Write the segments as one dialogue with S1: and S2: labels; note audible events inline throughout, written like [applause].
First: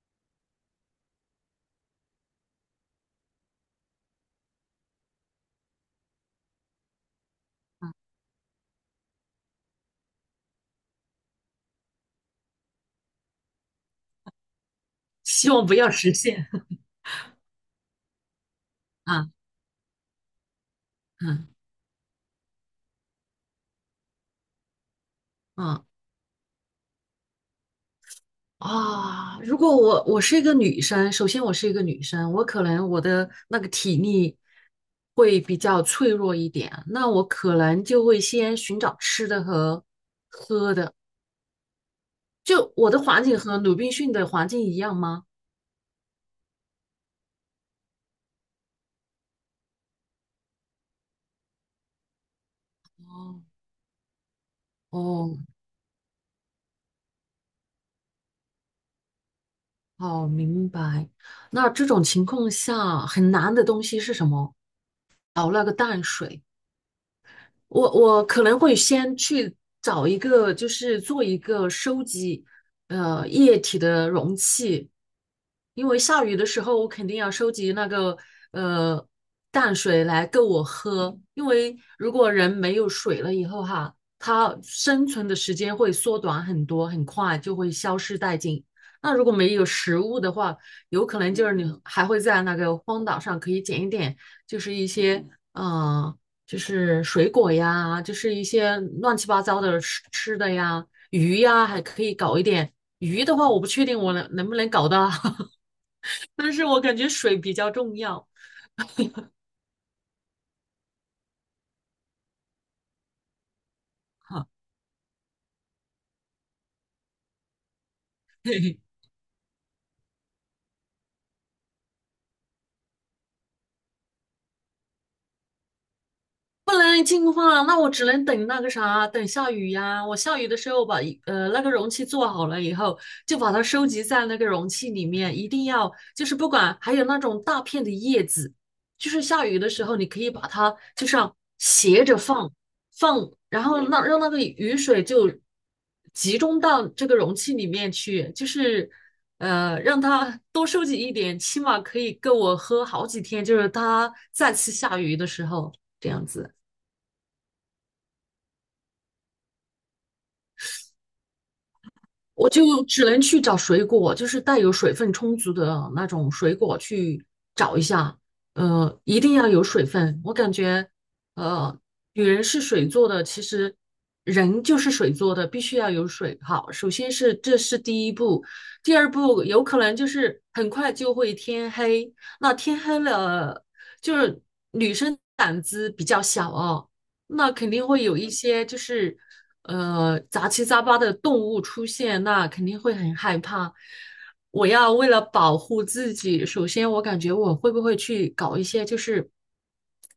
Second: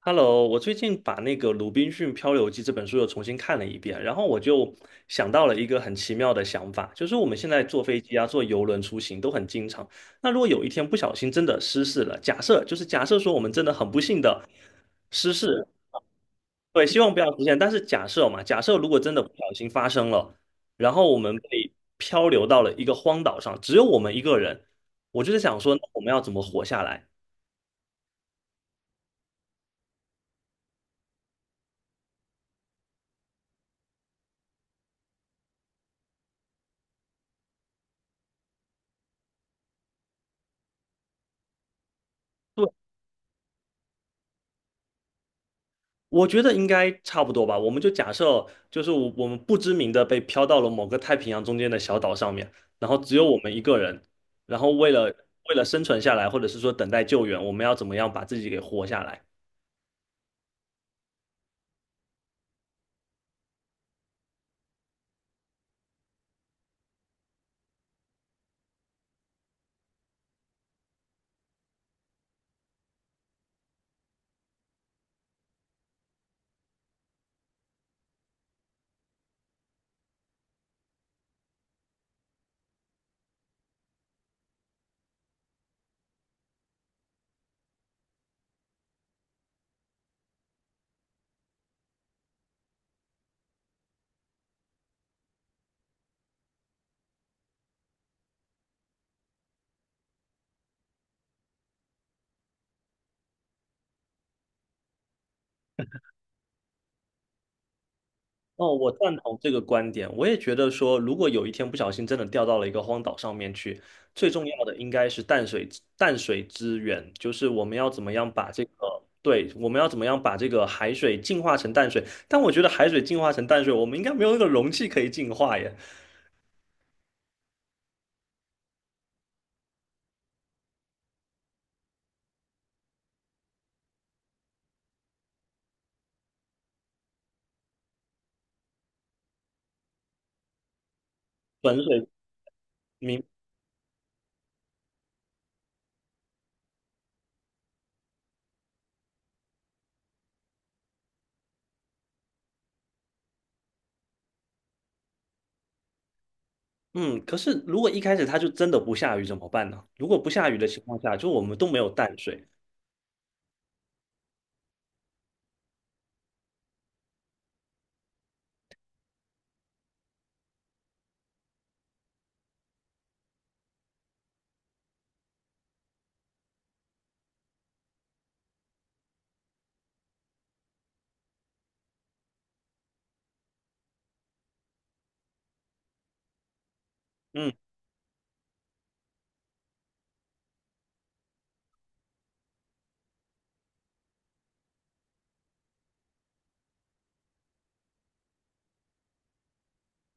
S1: Hello，我最近把那个《鲁滨逊漂流记》这本书又重新看了一遍，然后我就想到了一个很奇妙的想法，就是我们现在坐飞机啊、坐游轮出行都很经常。那如果有一天不小心真的失事了，假设说我们真的很不幸的失
S2: 希望
S1: 事，
S2: 不要实现。[laughs]
S1: 对，希望不要出现。但是假设嘛，假设如果真的不
S2: 啊
S1: 小心发生了，然后我们
S2: 嗯
S1: 被漂流到了一个荒岛上，只有我们一个人，我就是想说，那
S2: 嗯
S1: 我们要怎么活下来？
S2: 啊！如果我是一个女生，首先我是一个女生，我可能我的那个体力会比较脆弱一点，那我可能就会先寻找吃的和喝的。就我的环境和鲁滨逊的环境一样吗？
S1: 我觉得应该差不多吧。我们就假设，就是我们不知名的被飘到了某个太平洋中间的小岛上面，然后只有我
S2: 哦
S1: 们一个人，然后为了
S2: 哦，
S1: 为了生存下来，或者是说等待救援，我们要怎么样把自己给活下来？
S2: 好明白。那这种情况下，很难的东西是什么？熬那个淡水。我可能会先去找一个，就是做一个收集液体的容器，因为下雨的时候我肯定要收集那个呃淡水来够我喝，因为如果人没有水了以后哈，它生存的时间会缩短很多，很快就会消失殆尽。那如果没有食物的话，有可能就是你还会在那个荒岛上可以捡一点，就是一些嗯。呃就是水果呀，就是一些乱七八糟的吃吃的呀，鱼呀，还可以搞一点。鱼的话，我不确定我能不能搞到，[laughs] 但是我感觉水比较重要。
S1: 哦，我赞同这个观点。我也觉得说，如果有一天不小心真的掉到了一个荒岛上面去，最重
S2: 哈，
S1: 要的应该是淡水资源，就是我们要怎么样把这
S2: [laughs]
S1: 个，对，我们要怎么样把这个海水净化成淡水。但我觉得海水净化成淡水，我们应该没有那个容器可以净化耶。
S2: 不能净化，那我只能等那个啥，等下雨呀。我下雨的时候把那个容器做好了以后，就把它收集在那个容器里面，一定要就是不管还有那种大片的叶子，就是下雨的时候你可以把它就像
S1: 本
S2: 斜
S1: 水
S2: 着放
S1: 明，
S2: 放，然后那让那个雨水就集中到这个容器里面去，就是让它多收集一点，起码可以够我喝好几天，就是它再次下雨的时候这样子。
S1: 嗯，可是如果一开始它就真的不下雨怎么办呢？如果不下雨的情况下，就我们都没有淡水。
S2: 我就只能去找水果，就是带有水分充足的那种水果去找一下。呃，一定要有水分。我感觉，呃，女人是水做的，其实人就是水做的，必须要有水。好，首先是这是第一步，第二步有可能就是很快就会天黑。那天黑了，就是女生胆子比较小哦，那
S1: 嗯。
S2: 肯定会有一些就是，呃，杂七杂八的动物出现，那肯定会很害怕。我要为了保护自己，首先我感觉我会不会去搞一些就是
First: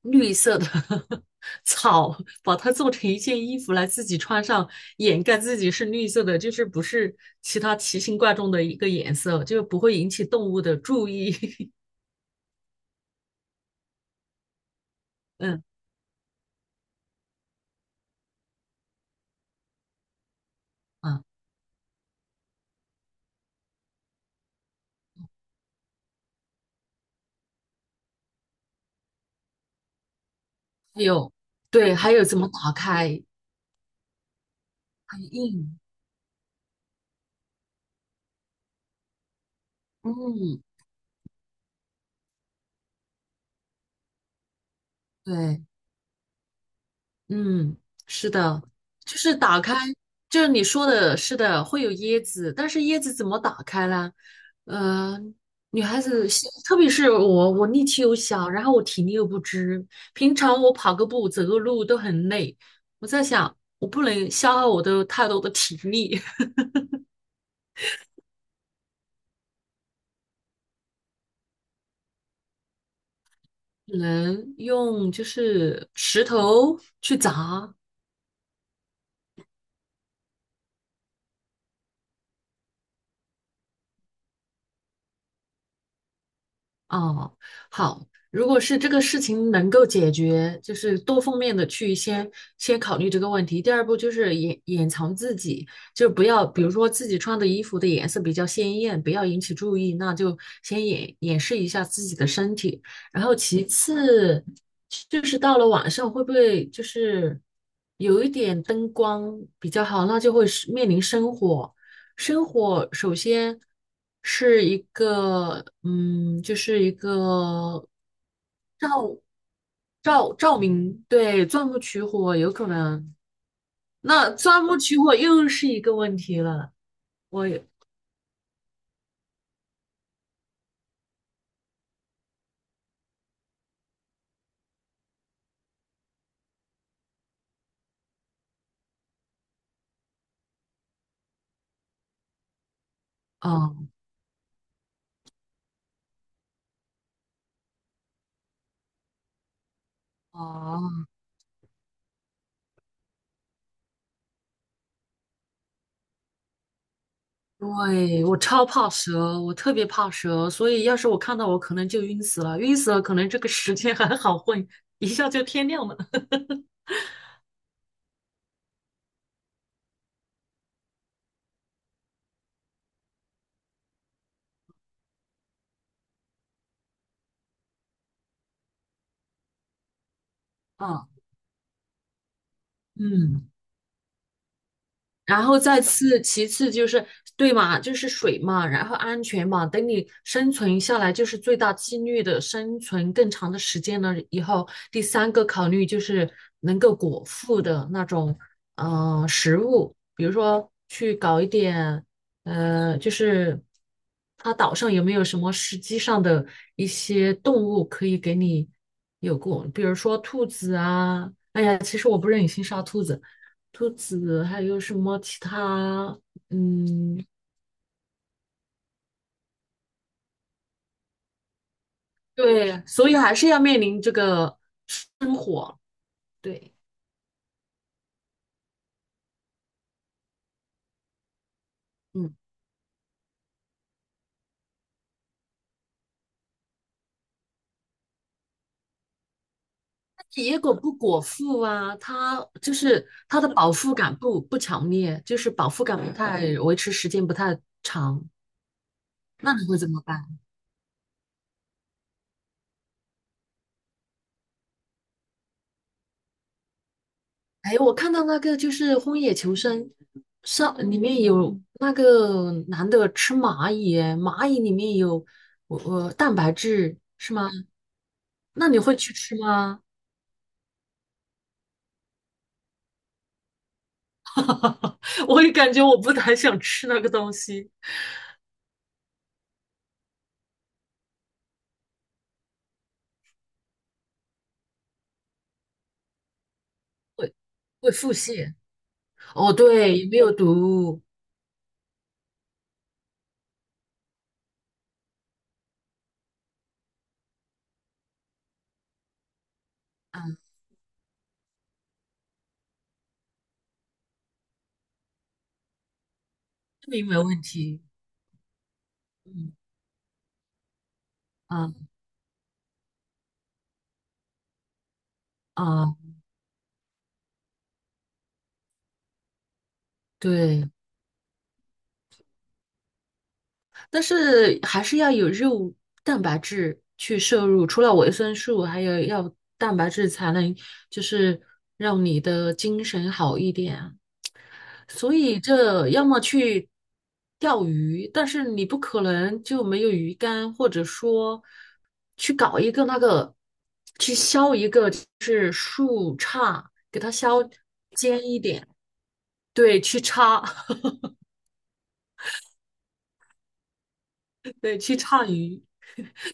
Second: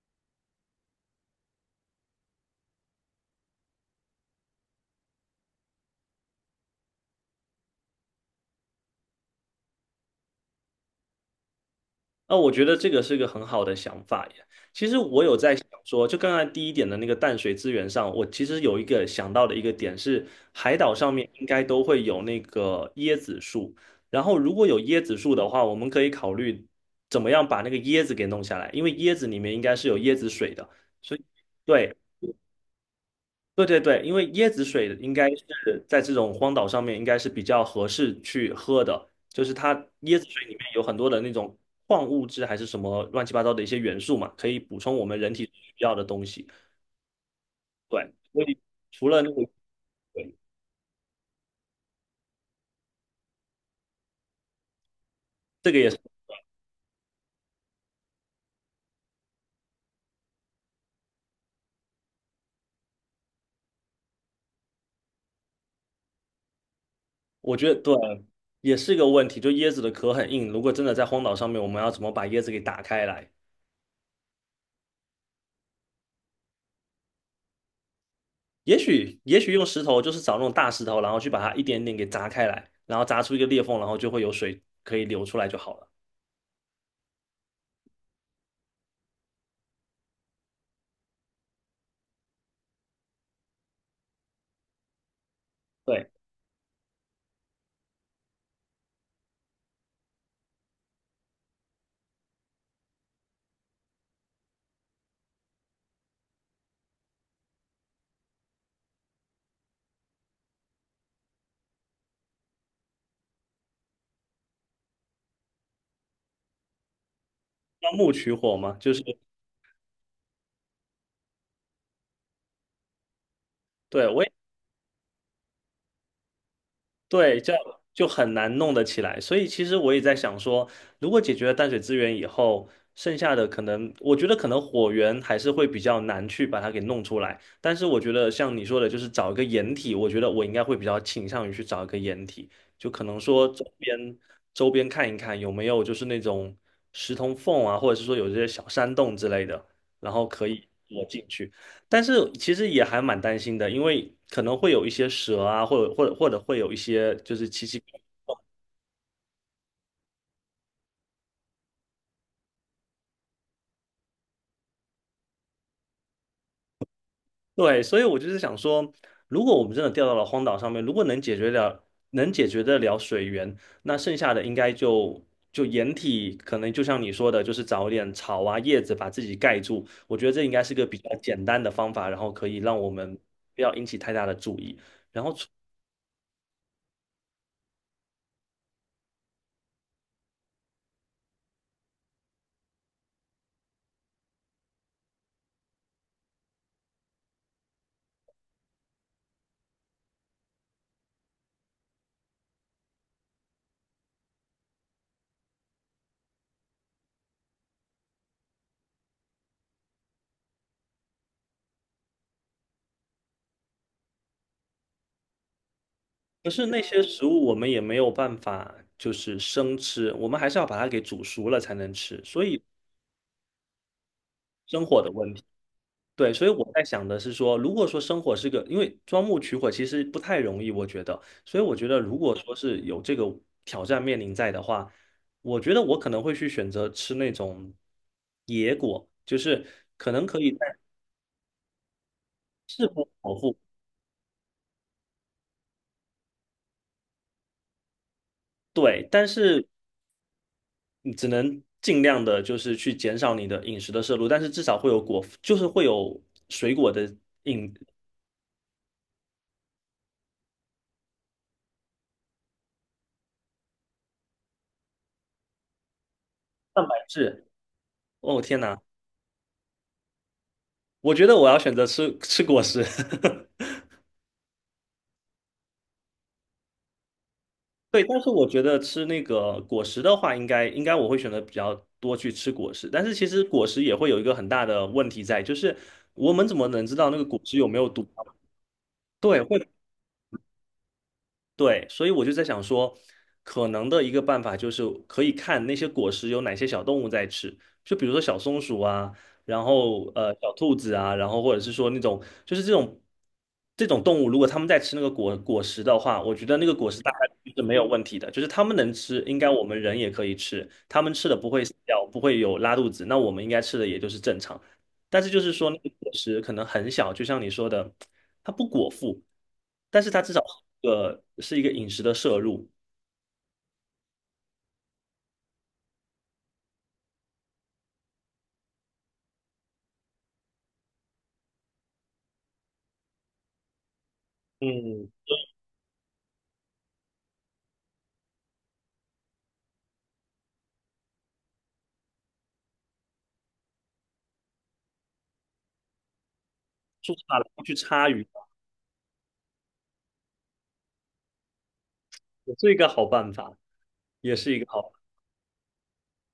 S2: 绿色的 [laughs] 草，把它做成一件衣服来自己穿上，掩盖自己是绿色的，就是不是其他奇形怪状的一个颜色，就不会引起动物的注意。[laughs]
S1: 那我觉得这个是个很好的想法耶。其实我有在
S2: 嗯
S1: 想说，就刚才第一点的那个淡水资源上，我其实有一个想到的一个点是，海岛上
S2: 啊，
S1: 面应该都会有那个椰子树，然后如果有椰子树的话，我们可以考虑怎么样把那个椰子给弄下来，因为椰子里面应该是有椰子水的，
S2: 还
S1: 所以
S2: 有对，
S1: 对，
S2: 还有怎么打开？
S1: 对对对，因为椰子水应
S2: 很
S1: 该
S2: 硬，
S1: 是在这种荒岛上面应该是比较合适去喝的，就是它椰子水里面
S2: 嗯。
S1: 有很多的那种矿物质还是什么乱七八糟的一些元素嘛，可以补充我们人体
S2: 对，
S1: 需要的东西。
S2: 嗯，
S1: 对，
S2: 是
S1: 所以
S2: 的，
S1: 除
S2: 就
S1: 了那个，
S2: 是打开，
S1: 对，
S2: 就是你说的，是的，会有椰子，但是椰子怎么打开呢？嗯，
S1: 这个
S2: 女
S1: 也是，
S2: 孩子特别是我，我力气又小，然后我体力又不支，平常我跑个步、走个路都很累，我在想，我不能消耗我的太多的体力，[laughs]
S1: 我觉得对，也是一个问题，就椰子的壳很硬，如果真的在荒岛上面，我们要怎么把椰子给打开来？
S2: 只能用就是石头去砸，
S1: 也许用石头，就是找那种大石头，然后去把它一点点给砸开来，然后砸出一个裂缝，然后就会有水可以流出来就好了。
S2: 哦，好，如果是这个事情能够解决，就是多方面的去先考虑这个问题。第二步就是掩藏自己，就
S1: 对。
S2: 不要，比如说自己穿的衣服的颜色比较鲜艳，不要引起注意，那就先掩饰一下自己的身体。然后其次就是到了晚上会不会就是有一点灯光比较好，那就会是面临生火。生火首先是一个，嗯，就是一个
S1: 钻木取火嘛，就是
S2: 照照明，对，钻木取火有可能。
S1: 对我
S2: 那
S1: 也
S2: 钻木取火又是一个问题了。
S1: 对，
S2: 我
S1: 这样
S2: 也，
S1: 就很难弄得起来。所以其实我也在想说，如果解决了淡水资源以后，剩下的可能，我觉得可能火源还是会比较难去把它给弄出来。但是我觉得像你说的，就是找一个掩体，我觉得我应该会比较倾向于去找一个掩体，就可能说周
S2: 嗯，
S1: 边周边看一看有没有就是那种石头缝啊，或者是说有这些小山洞之类的，然后可以躲
S2: 哦，
S1: 进去。但是其实也还蛮担心的，因为可能会有一些蛇啊，或者会有一些就是奇奇，
S2: 对，我超怕蛇，我特别怕蛇，所以要是我看到我可能就晕死了，晕死了可能这个时间还好混，一下就天亮了。
S1: 对，所以我就是想说，如果我们真的掉到了荒岛上面，如果能解决得了水源，那剩下的应该就掩体，可能就像你说的，就是找一点草啊叶子把自己盖住，我觉得这应该是个比
S2: 啊，
S1: 较简单的方法，然后可以让我们
S2: 嗯。
S1: 不要引起太大的注意。
S2: 然后再次，其次就是对嘛，就是水嘛，然后安全嘛。等你生存下来，就是最大几率的生存更长的时间了以后，第三个考虑就是能够果腹的那种食物，比如说去搞一点就是它岛上有没有什么实际上的一些动物可以给你有过，比如说兔子啊。兔子。兔子，还有什么其他？
S1: 可是那些
S2: 嗯，
S1: 食物我们也没有办法，就是生吃，我们还是要把它给煮熟了才能吃，所以
S2: 对，所以还是要面临这个，
S1: 生火的问题。对，所以我
S2: 对，
S1: 在想的是说，如果说生火是个，因为钻木取火其实不太容易，我觉得，所以我觉得如果
S2: 嗯，
S1: 说是有这个挑战面临在的话，我觉得我可能会去选择吃那种野果，就是可能可以
S2: 野
S1: 在
S2: 果不果腹啊，它就
S1: 适
S2: 是
S1: 合保
S2: 它的
S1: 护，
S2: 饱腹感不强烈，就是饱腹感不太维持时间不太长，
S1: 对，但
S2: 那你
S1: 是
S2: 会怎么办？
S1: 你只能尽量的，就是去减少你的饮食的摄入，但是至少会有果，就是会有水果的饮
S2: 哎，我看到那个就是《荒野求生》上里面有那个男的吃蚂蚁，蚂蚁里面有我蛋白
S1: 蛋白
S2: 质是
S1: 质。
S2: 吗？
S1: 哦，天
S2: 那你
S1: 哪，
S2: 会去吃吗？
S1: 我觉得我要选择吃果实。[laughs]
S2: [laughs] 我也感觉我不太想吃那个东西，
S1: 对，但是我觉得吃那个果实的话，应该我会选择比较多去吃果实。但是其实果实也会有一个很大的问题在，就是我们怎么能知道那个果实有没有
S2: 会
S1: 毒？
S2: 腹泻。
S1: 对，
S2: 哦，
S1: 会
S2: 对，没有毒，
S1: 对，所以我就在想说，可能的一个办法就是可以看那些果实有哪些小动物在吃，就比如说小松鼠啊，然后
S2: 嗯，
S1: 小兔子啊，然后或者是说那种就是这种动物，如果它们在吃那个果实的话，我觉得那个果
S2: 证
S1: 实
S2: 明
S1: 大概
S2: 没问
S1: 率是没
S2: 题，
S1: 有问题的，就是它们能吃，应该
S2: 嗯
S1: 我们人也可以吃，它们吃的不会
S2: 啊
S1: 死掉，不会有拉肚子，那我们应该吃的也就是正常。但是就是说那个
S2: 啊，
S1: 果实可能很小，就像你说的，它不果腹，但是它至少
S2: 对，
S1: 是一个饮食的摄入。
S2: 但是还是要有肉蛋白质去摄入，除了维生素，还有要蛋白质才能就是让你的精神好一点啊。
S1: 嗯，
S2: 所以这要么去钓鱼，但是你不可能就没有鱼竿，或者说去搞一个那个，去削一个就是树杈，给它
S1: 做
S2: 削
S1: 大了不去插
S2: 尖
S1: 鱼，
S2: 一点，对，去叉，
S1: 也是一个好办法，也
S2: [laughs]
S1: 是一个
S2: 对，
S1: 好。
S2: 去叉鱼。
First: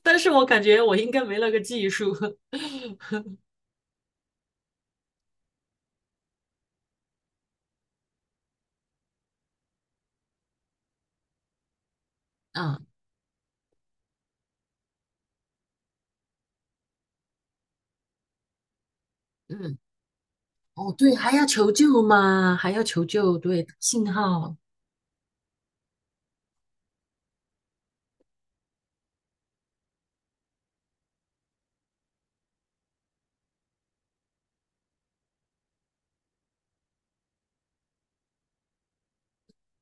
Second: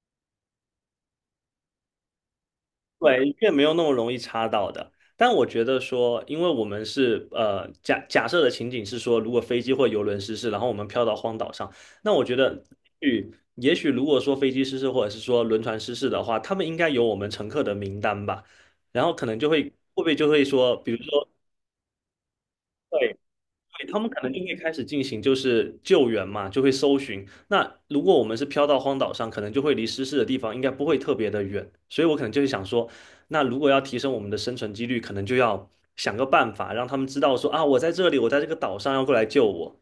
S2: 但是我感觉我应该没那个技术。[laughs]
S1: 对，越没有那么容易插到的。但我觉得说，因为我们是假设的情景是说，如果飞机或游轮失事，然后我们飘到荒岛上，那我觉得，
S2: 啊，
S1: 也也许如果说飞机失事或者是说轮船失事的话，他们应该有我们乘客的名单吧，然后可能就会会
S2: 嗯，
S1: 不会就会说，比
S2: 哦，
S1: 如
S2: 对，
S1: 说。
S2: 还要求救吗？还要求
S1: 对。
S2: 救，对，
S1: 对，他们
S2: 信
S1: 可能就会
S2: 号，
S1: 开始进行就是救援嘛，就会搜寻。那如果我们是飘到荒岛上，可能就会离失事的地方应该不会特别的远，所以我可能就是想说，那如果要提升我们的生存几率，可能就要想个办法，让他们知道说啊，我在这里，我在这个岛上，要过来救我，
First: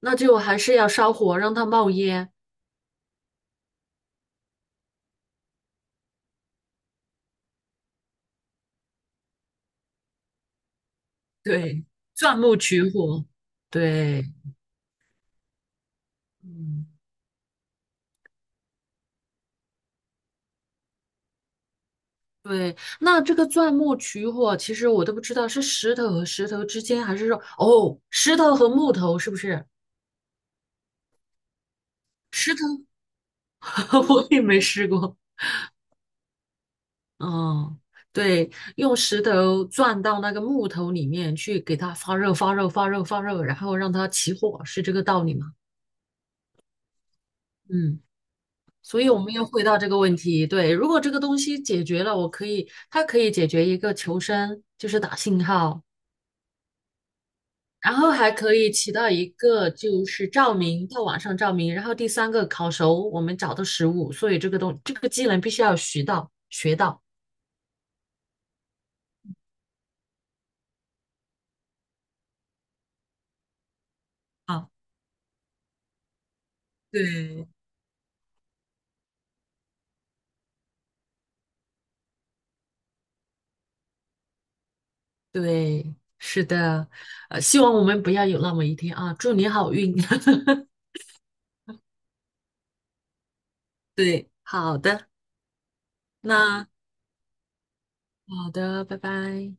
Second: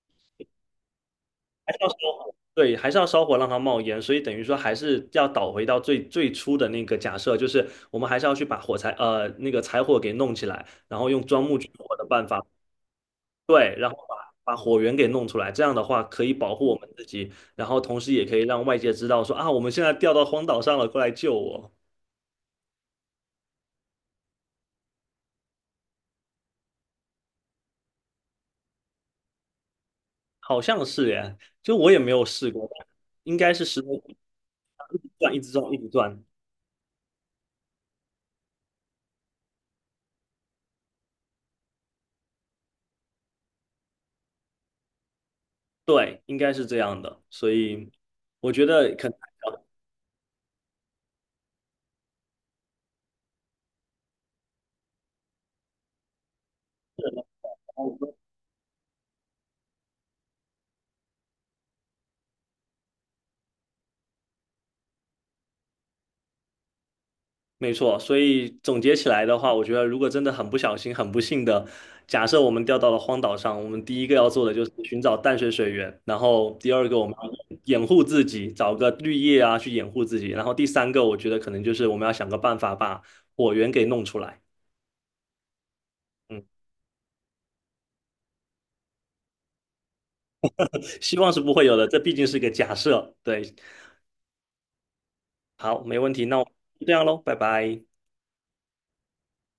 S2: 那就还是要烧火让它
S1: 还是要
S2: 冒
S1: 烧
S2: 烟。
S1: 火，对，还是要烧火让它冒烟，所以等于说还是要倒回到最最初的那个假设，就是我们还是要去把火柴那个柴火给弄起来，然后用钻木取
S2: 对，
S1: 火的办
S2: 钻
S1: 法。
S2: 木取火，
S1: 对，然后
S2: 对，
S1: 把火源给弄出来，这样的话可以保护我
S2: 嗯，
S1: 们自己，然后同时也可以让外界知道说啊，我们现在掉到荒岛上了，过来救我。
S2: 对。那这个钻木取火，其实我都不知道是石头和石头之间，还是说哦，石头和木头是不是？
S1: 好像是耶，就我也没有试
S2: 石
S1: 过，
S2: 头
S1: 应该是石头
S2: [laughs]
S1: 一
S2: 我也没试
S1: 直
S2: 过。
S1: 转一直转一直转，
S2: 嗯，对，用石头钻到那个木头里面去，给它发热、发热、发热、发热，然后让它起火，是这个道理吗？
S1: 对，应该是这样的。所以
S2: 嗯。
S1: 我觉得
S2: 所
S1: 可
S2: 以
S1: 能
S2: 我们要回到这个问题，对，如果这个东西解决了，我可以，它可以解决一个求生，就是打信号，然后还可以起到一个就是照明，到晚上照明。然后第三个烤熟我们找的食物，所以这个这个技能必须要学到
S1: 没错，所以总结起来的话，我觉得如果真的很不小心、很不幸的，假设我们掉到了荒岛上，我们第一个要做的就
S2: 啊。
S1: 是寻找淡水水源，然后第二个我们
S2: 对，
S1: 要掩护自己，找个绿叶啊去掩护自己，然后第三个我觉得可能就是我们要想个办法把火源给弄出来。
S2: 对，
S1: 嗯，
S2: 是的，呃，希望我们不要有那么一天啊！祝你好运。[laughs]
S1: 希望是不会有的，这毕竟是个假设。对，
S2: 对，好的，
S1: 好，没问题，那我
S2: 那
S1: 就这样喽，拜拜。
S2: 好的，拜拜。